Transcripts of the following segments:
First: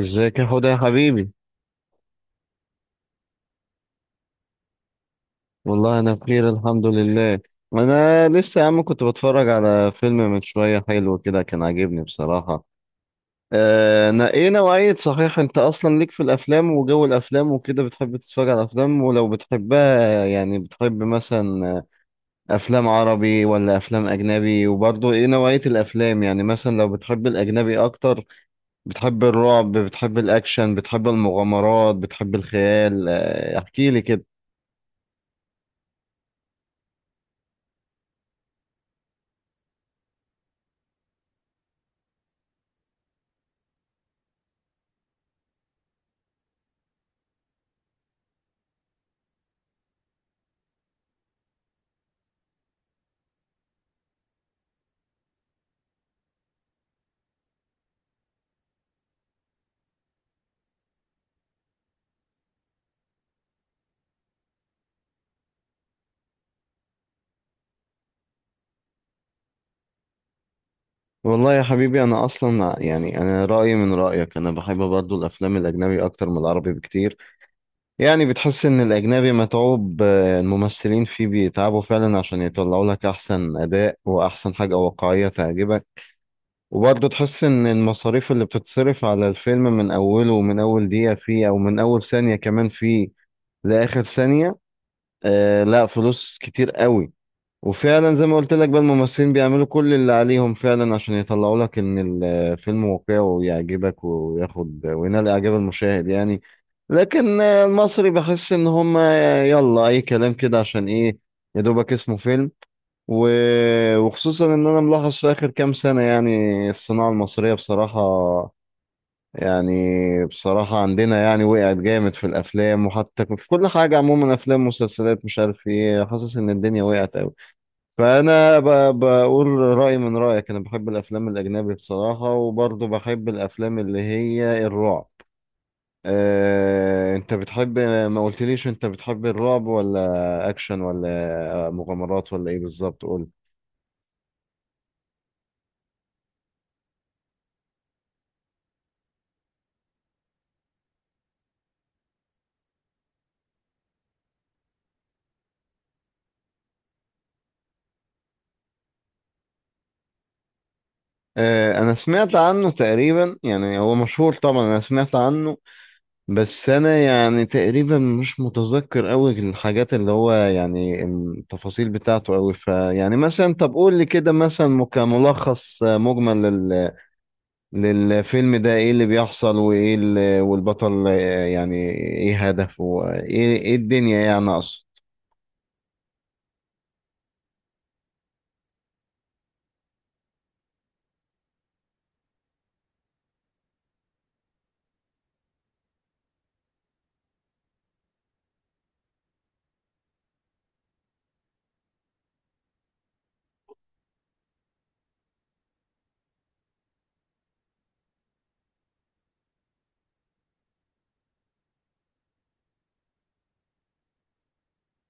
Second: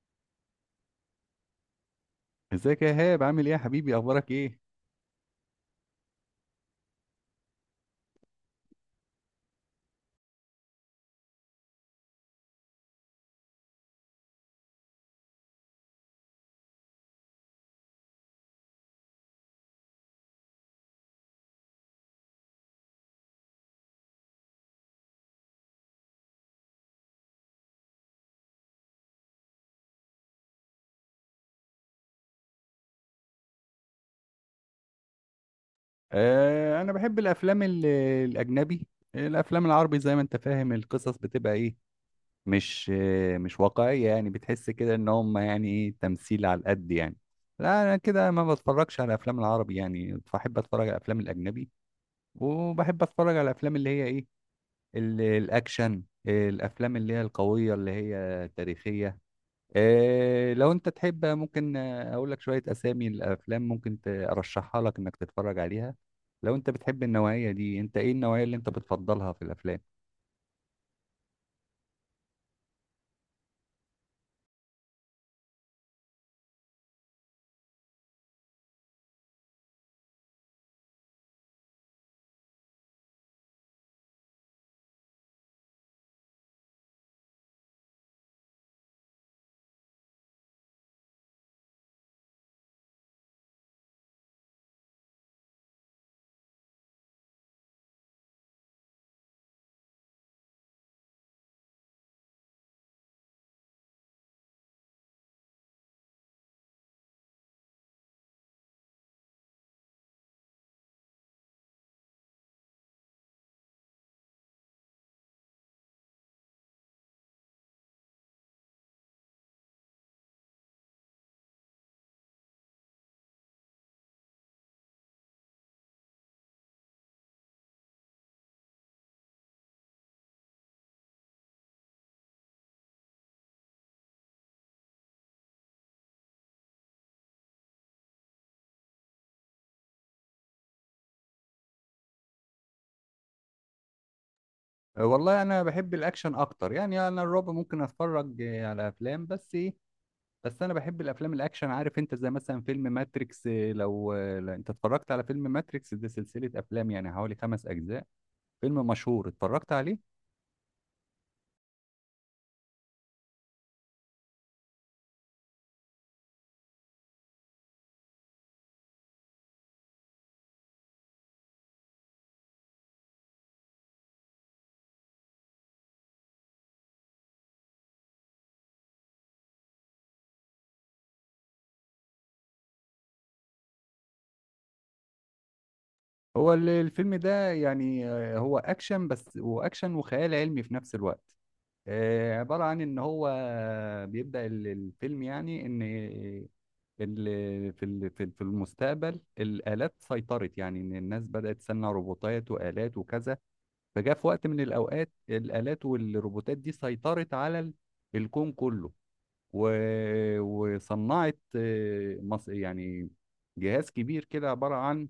ازيك يا حوده يا حبيبي. ازيك يا هاب؟ عامل ايه يا حبيبي؟ اخبارك ايه؟ والله انا بخير الحمد لله. انا لسه يا عم كنت بتفرج على فيلم من شويه، حلو كده كان عاجبني بصراحه. ايه نوعيه صحيح انت اصلا ليك في الافلام وجو الافلام وكده، بتحب تتفرج على الافلام؟ ولو بتحبها بتحب مثلا افلام عربي ولا افلام اجنبي؟ وبرضه ايه نوعيه الافلام؟ مثلا لو بتحب الاجنبي اكتر، بتحب الرعب؟ بتحب الاكشن؟ بتحب المغامرات؟ بتحب الخيال؟ آه احكي لي كده. انا بحب الافلام الاجنبي. الافلام العربي، زي ما انت فاهم، القصص بتبقى ايه؟ مش واقعية، يعني بتحس كده ان هم، يعني ايه، تمثيل على القد يعني. لا، انا كده ما بتفرجش على الافلام العربي، يعني بحب اتفرج على الافلام الاجنبي. وبحب اتفرج على الافلام اللي هي ايه، الاكشن. الافلام اللي هي القوية اللي هي تاريخية. لو انت تحب ممكن اقول لك شوية اسامي الافلام ممكن ارشحها لك انك تتفرج عليها. لو انت بتحب النوعية دي، انت ايه النوعية اللي انت بتفضلها في الافلام؟ والله يا حبيبي انا اصلا انا رايي من رايك، انا بحب برضو الافلام الاجنبي اكتر من العربي بكتير. يعني بتحس ان الاجنبي متعوب، الممثلين فيه بيتعبوا فعلا عشان يطلعوا لك احسن اداء واحسن حاجه واقعيه تعجبك. وبرضو تحس ان المصاريف اللي بتتصرف على الفيلم من اوله ومن اول دقيقه فيه او من اول ثانيه كمان فيه لاخر ثانيه، لا، فلوس كتير قوي. وفعلا زي ما قلت لك بقى، الممثلين بيعملوا كل اللي عليهم فعلا عشان يطلعوا لك ان الفيلم واقعي ويعجبك وياخد وينال اعجاب المشاهد يعني. لكن المصري بحس ان هم يلا اي كلام كده، عشان ايه؟ يا دوبك اسمه فيلم. و... وخصوصا ان انا ملاحظ في اخر كام سنة يعني الصناعة المصرية بصراحة، يعني بصراحة عندنا يعني وقعت جامد في الافلام، وحتى في كل حاجة عموما، افلام، مسلسلات، مش عارف ايه، حاسس ان الدنيا وقعت قوي. فانا بقول رايي من رايك، انا بحب الافلام الاجنبي بصراحه، وبرضه بحب الافلام اللي هي الرعب. أه انت بتحب، ما قلتليش انت بتحب الرعب ولا اكشن ولا مغامرات ولا ايه بالظبط؟ قول. والله انا بحب الاكشن اكتر، يعني انا الرعب ممكن اتفرج على افلام، بس ايه؟ بس انا بحب الافلام الاكشن. عارف انت زي مثلا فيلم ماتريكس؟ لو انت اتفرجت على فيلم ماتريكس، ده سلسلة افلام يعني حوالي 5 اجزاء. فيلم مشهور، اتفرجت عليه؟ أه انا سمعت عنه تقريبا، يعني هو مشهور طبعا انا سمعت عنه. بس انا يعني تقريبا مش متذكر قوي الحاجات اللي هو يعني التفاصيل بتاعته قوي. فيعني مثلا طب قول لي كده مثلا كملخص مجمل للفيلم ده، ايه اللي بيحصل وايه اللي والبطل يعني ايه هدفه وايه ايه الدنيا، يعني اقصد. هو الفيلم ده يعني، هو اكشن، بس واكشن وخيال علمي في نفس الوقت. عبارة عن إن هو بيبدأ الفيلم، يعني إن في ال- في في المستقبل الآلات سيطرت، يعني إن الناس بدأت تصنع روبوتات وآلات وكذا. فجاء في وقت من الأوقات الآلات والروبوتات دي سيطرت على الكون كله. وصنعت يعني جهاز كبير كده، عبارة عن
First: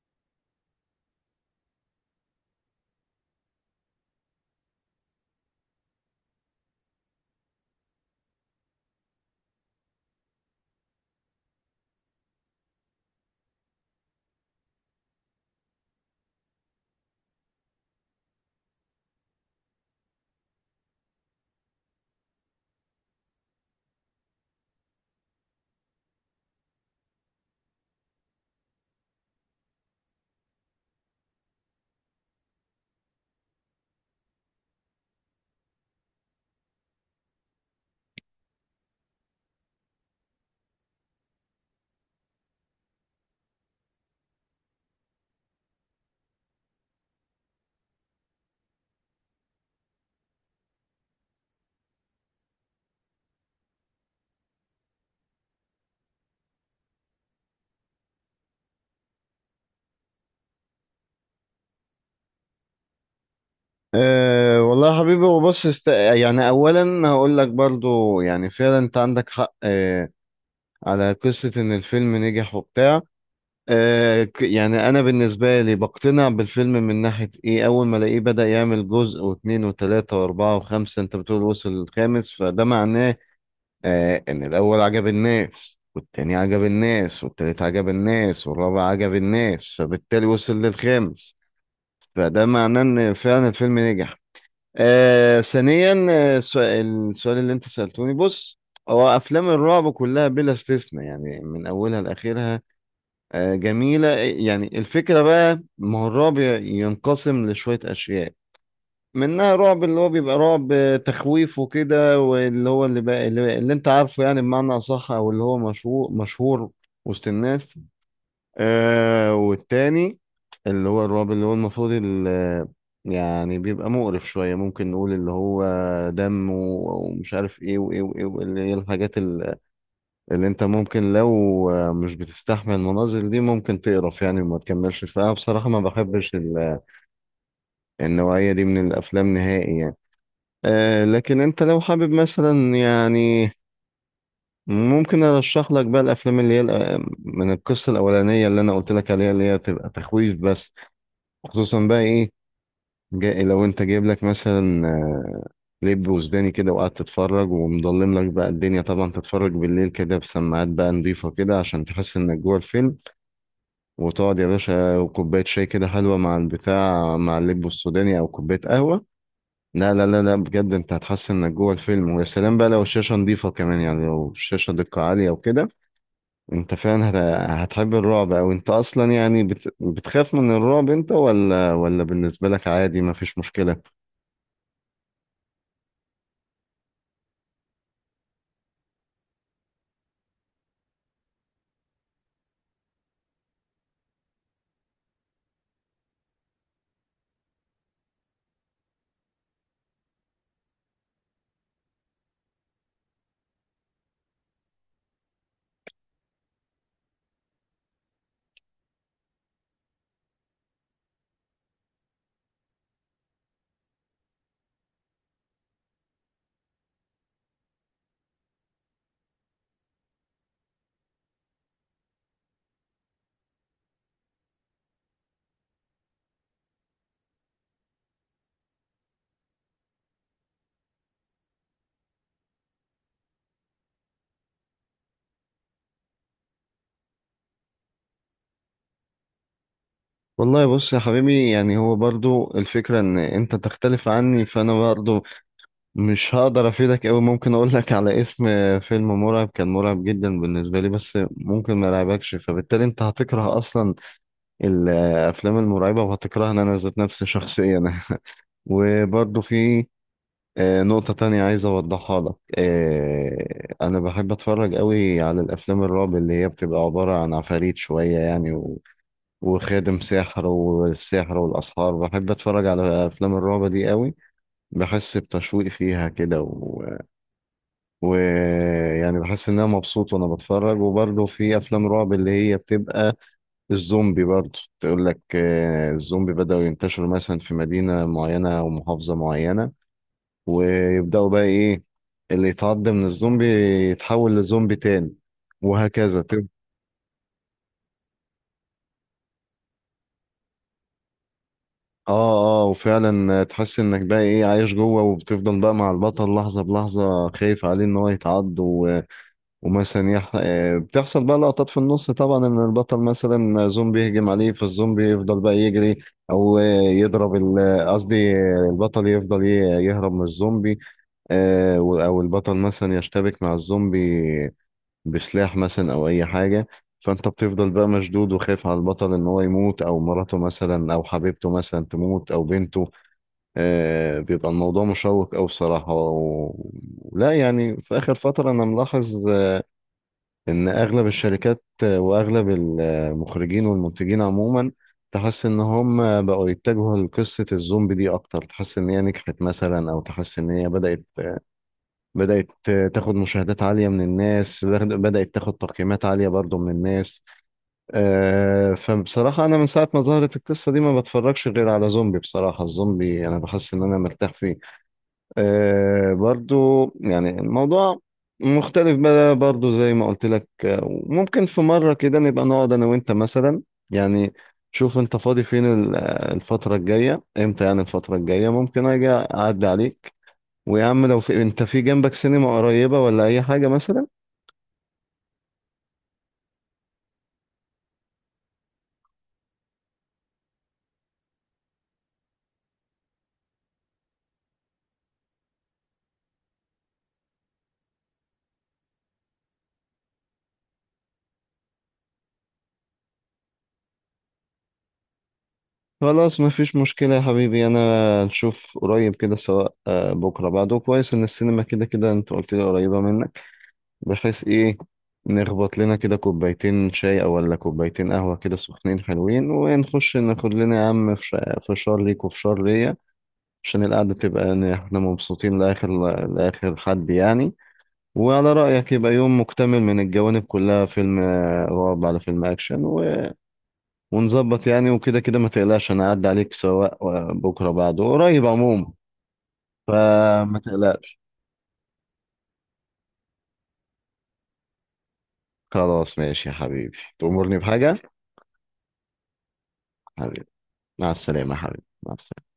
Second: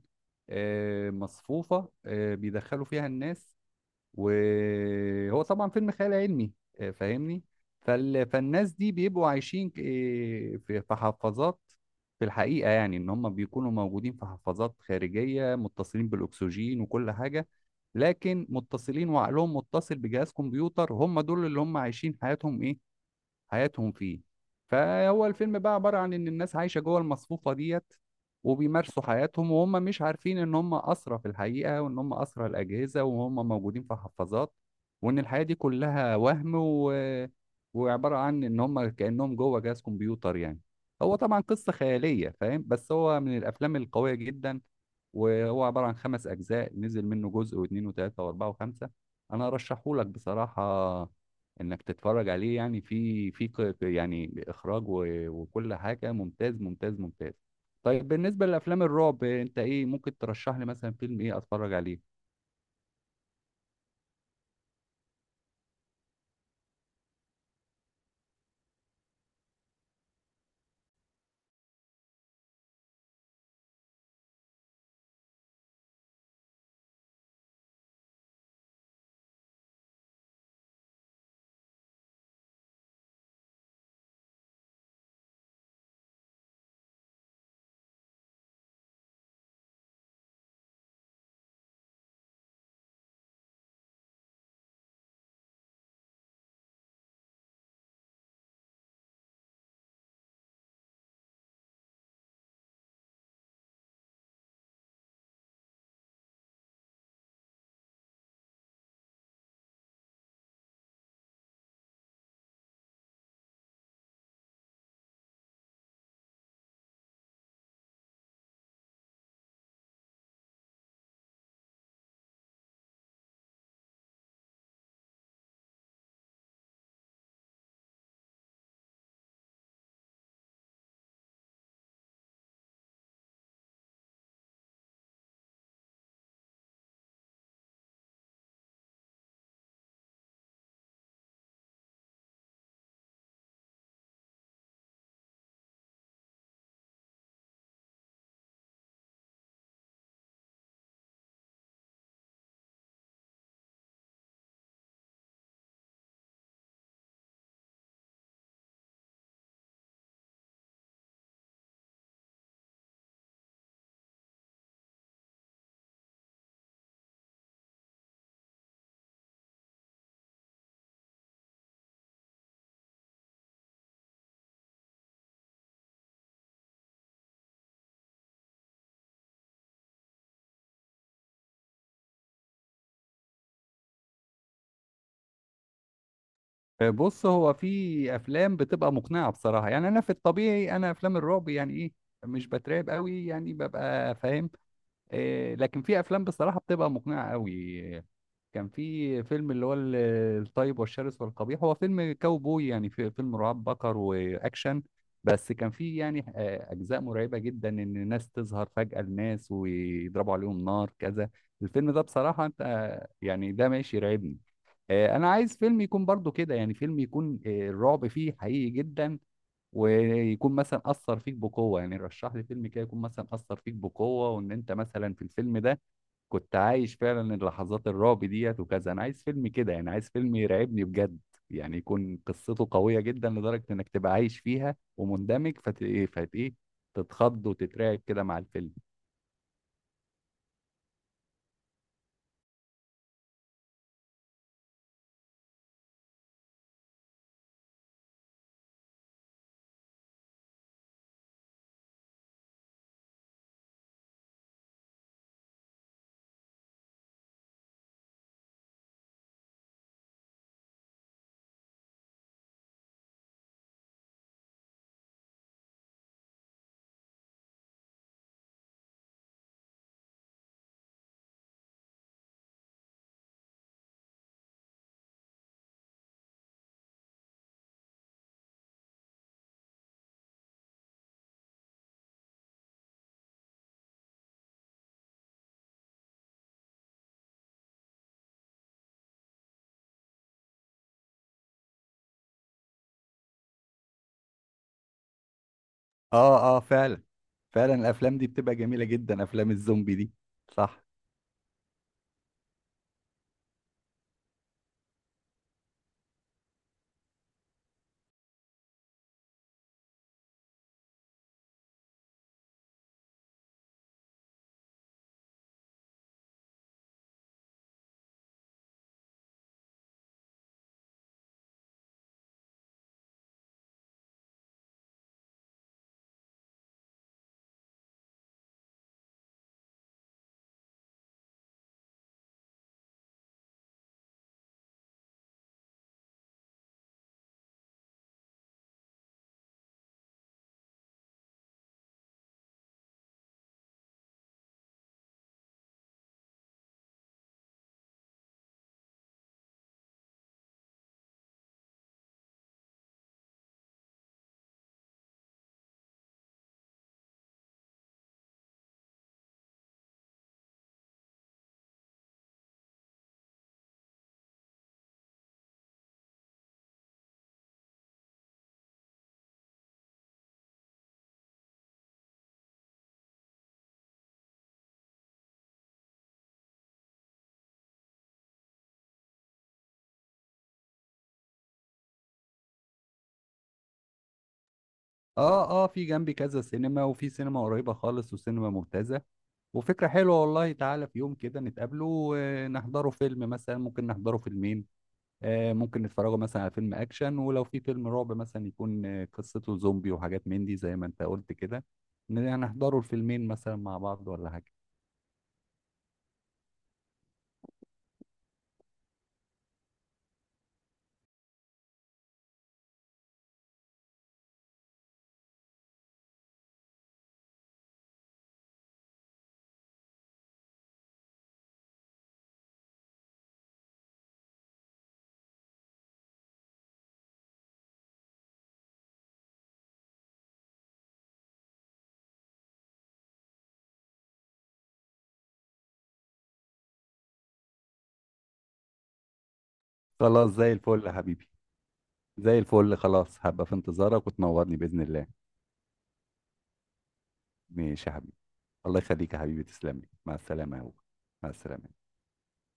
مصفوفة، بيدخلوا فيها الناس. وهو طبعا فيلم خيال علمي، فاهمني؟ فالناس دي بيبقوا عايشين في حفاظات. في الحقيقة، يعني ان هم بيكونوا موجودين في حفاظات خارجية متصلين بالاكسجين وكل حاجة، لكن متصلين وعقلهم متصل بجهاز كمبيوتر، هم دول اللي هم عايشين حياتهم ايه، حياتهم فيه. فهو الفيلم بقى عبارة عن إن الناس عايشة جوه المصفوفة ديت، وبيمارسوا حياتهم وهم مش عارفين إن هم أسرى في الحقيقة، وإن هم أسرى الأجهزة وهم موجودين في حفاظات، وإن الحياة دي كلها وهم وعبارة عن إن هم كأنهم جوه جهاز كمبيوتر يعني. هو طبعا قصة خيالية، فاهم؟ بس هو من الأفلام القوية جدا. وهو عبارة عن 5 أجزاء، نزل منه جزء واثنين وثلاثة وأربعة وخمسة. أنا أرشحهولك بصراحة انك تتفرج عليه. يعني في يعني اخراج وكل حاجه، ممتاز ممتاز ممتاز. طيب بالنسبه لافلام الرعب، انت ايه ممكن ترشح لي مثلا؟ فيلم ايه اتفرج عليه؟ أه والله يا حبيبي يعني اولا هقول لك برضو يعني فعلا انت عندك حق أه على قصة ان الفيلم نجح وبتاع. يعني انا بالنسبة لي بقتنع بالفيلم من ناحية ايه، اول ما الاقيه بدأ يعمل جزء واثنين وثلاثة واربعة وخمسة، انت بتقول وصل الخامس، فده معناه آه ان الاول عجب الناس والتاني عجب الناس والتالت عجب الناس والرابع عجب الناس، فبالتالي وصل للخامس. فده معناه ان فعلا الفيلم نجح. آه ثانيا، السؤال اللي انت سألتوني، بص، هو افلام الرعب كلها بلا استثناء يعني من اولها لاخرها جميلة. يعني الفكرة بقى، ما هو الرعب ينقسم لشوية اشياء، منها رعب اللي هو بيبقى رعب تخويف وكده، واللي هو اللي انت عارفه يعني بمعنى أصح، او اللي هو مشهور مشهور وسط الناس. آه والتاني اللي هو الرعب اللي هو المفروض ال- يعني بيبقى مقرف شوية، ممكن نقول اللي هو دم ومش عارف ايه وايه وايه، واللي هي اللي انت ممكن لو مش بتستحمل المناظر دي ممكن تقرف يعني وما تكملش. فأنا بصراحة ما بحبش النوعية دي من الأفلام نهائي يعني. آه لكن انت لو حابب مثلا يعني ممكن ارشح لك بقى الافلام من القصه الاولانيه اللي انا قلت لك عليها، اللي هي بتبقى تخويف بس. خصوصا بقى ايه، جاي لو انت جايب لك مثلا لب وسوداني كده وقاعد تتفرج، ومضلم لك بقى الدنيا طبعا، تتفرج بالليل كده بسماعات بقى نضيفه كده عشان تحس انك جوه الفيلم، وتقعد يا باشا وكوبايه شاي كده حلوه مع البتاع مع اللب السوداني او كوبايه قهوه. لا لا لا لا بجد، انت هتحس انك جوه الفيلم. ويا سلام بقى لو الشاشه نظيفه كمان، يعني لو الشاشه دقه عاليه وكده، انت فعلا هتحب الرعب. او انت اصلا يعني بتخاف من الرعب انت ولا، ولا بالنسبه لك عادي ما فيش مشكله؟ بص، هو في افلام بتبقى مقنعه بصراحه، يعني انا في الطبيعي انا افلام الرعب يعني ايه، مش بترعب قوي يعني، ببقى فاهم. إيه، لكن في افلام بصراحه بتبقى مقنعه قوي. كان في فيلم اللي هو الطيب والشرس والقبيح، هو فيلم كاوبوي يعني، في فيلم رعاة بقر واكشن. بس كان في يعني اجزاء مرعبه جدا، ان الناس تظهر فجاه لناس ويضربوا عليهم نار كذا. الفيلم ده بصراحه انت يعني ده ماشي يرعبني. انا عايز فيلم يكون برضو كده، يعني فيلم يكون الرعب فيه حقيقي جدا، ويكون مثلا اثر فيك بقوه، يعني رشح لي فيلم كده يكون مثلا اثر فيك بقوه، وان انت مثلا في الفيلم ده كنت عايش فعلا اللحظات الرعب ديت وكذا. انا عايز فيلم كده يعني، عايز فيلم يرعبني بجد، يعني يكون قصته قوية جدا لدرجة انك تبقى عايش فيها ومندمج فت ايه تتخض وتترعب كده مع الفيلم. والله بص يا حبيبي، يعني هو برضو الفكره ان انت تختلف عني، فانا برضو مش هقدر افيدك قوي. ممكن اقول لك على اسم فيلم مرعب، كان مرعب جدا بالنسبه لي، بس ممكن ما يرعبكش، فبالتالي انت هتكره اصلا الافلام المرعبه وهتكرهنا انا ذات نفسي شخصيا وبرضه في نقطه تانية عايز اوضحها لك، انا بحب اتفرج قوي على الافلام الرعب اللي هي بتبقى عباره عن عفاريت شويه يعني، وخادم ساحر والسحر والاسحار، بحب اتفرج على افلام الرعب دي قوي. بحس بتشويق فيها كده ويعني و... و- يعني بحس ان انا مبسوط وانا بتفرج. وبرضه في افلام رعب اللي هي بتبقى الزومبي، برضه تقول لك الزومبي بدأوا ينتشروا مثلا في مدينة معينة أو محافظة معينة، ويبدأوا بقى إيه، اللي يتعض من الزومبي يتحول لزومبي تاني وهكذا اه، اه، فعلا فعلا الافلام دي بتبقى جميله جدا، افلام الزومبي دي، صح. اه اه وفعلا تحس انك بقى ايه عايش جوه، وبتفضل بقى مع البطل لحظة بلحظة خايف عليه ان هو يتعض. ومثلا يح... آه، بتحصل بقى لقطات في النص طبعا ان البطل مثلا زومبي يهجم عليه، فالزومبي يفضل بقى يجري او آه، يضرب ال- قصدي آه، البطل يفضل يهرب من الزومبي. او البطل مثلا يشتبك مع الزومبي بسلاح مثلا او اي حاجه، فانت بتفضل بقى مشدود وخايف على البطل ان هو يموت، او مراته مثلا او حبيبته مثلا تموت، او بنته. بيبقى الموضوع مشوق او بصراحه لا يعني في اخر فتره انا ملاحظ ان اغلب الشركات واغلب المخرجين والمنتجين عموما، تحس ان هم بقوا يتجهوا لقصة الزومبي دي اكتر، تحس ان هي نجحت مثلا، او تحس ان هي بدأت تاخد مشاهدات عالية من الناس، بدأت تاخد تقييمات عالية برضو من الناس. فبصراحة انا من ساعة ما ظهرت القصة دي ما بتفرجش غير على زومبي. بصراحة الزومبي انا بحس ان انا مرتاح فيه آه برضو. يعني الموضوع مختلف بقى برضو زي ما قلت لك، وممكن في مرة كده نبقى نقعد أنا وأنت مثلا، يعني شوف أنت فاضي فين الفترة الجاية إمتى، يعني الفترة الجاية ممكن أجي أعدي عليك، ويا عم لو في أنت في جنبك سينما قريبة ولا أي حاجة مثلا. اه، اه، في جنبي كذا سينما، وفي سينما قريبه خالص وسينما ممتازه. وفكره حلوه والله، تعالى في يوم كده نتقابله ونحضره فيلم، مثلا ممكن نحضره فيلمين. ممكن نتفرجوا مثلا على فيلم اكشن، ولو في فيلم رعب مثلا يكون قصته زومبي وحاجات من دي زي ما انت قلت كده. نحضروا الفيلمين مثلا مع بعض ولا حاجة؟ خلاص مفيش مشكلة يا حبيبي، أنا نشوف قريب كده، سواء بكرة بعده كويس، إن السينما كده كده أنت قلت لي قريبة منك، بحيث ايه نخبط لنا كده كوبايتين شاي او ولا كوبايتين قهوة كده سخنين حلوين، ونخش ناخد لنا يا عم فشار ليك وفشار ليا عشان القعدة تبقى إن احنا مبسوطين لآخر لآخر حد يعني. وعلى رأيك يبقى يوم مكتمل من الجوانب كلها، فيلم رعب على فيلم أكشن ونظبط يعني. وكده كده ما تقلقش أنا أعدي عليك، سواء بكرة بعده قريب عموما، خلاص زي فما الفل يا تقلقش. حبيبي، زي الفل، خلاص هبقى في انتظارك وتنورني بإذن الله. خلاص ماشي يا حبيبي، تأمرني ماشي يا بحاجة. حبيبي، الله يخليك يا حبيبي، تسلم لي، مع حبيبي، السلامة يا هو. مع مع السلامة يا السلامة. حبيبي، مع السلامة.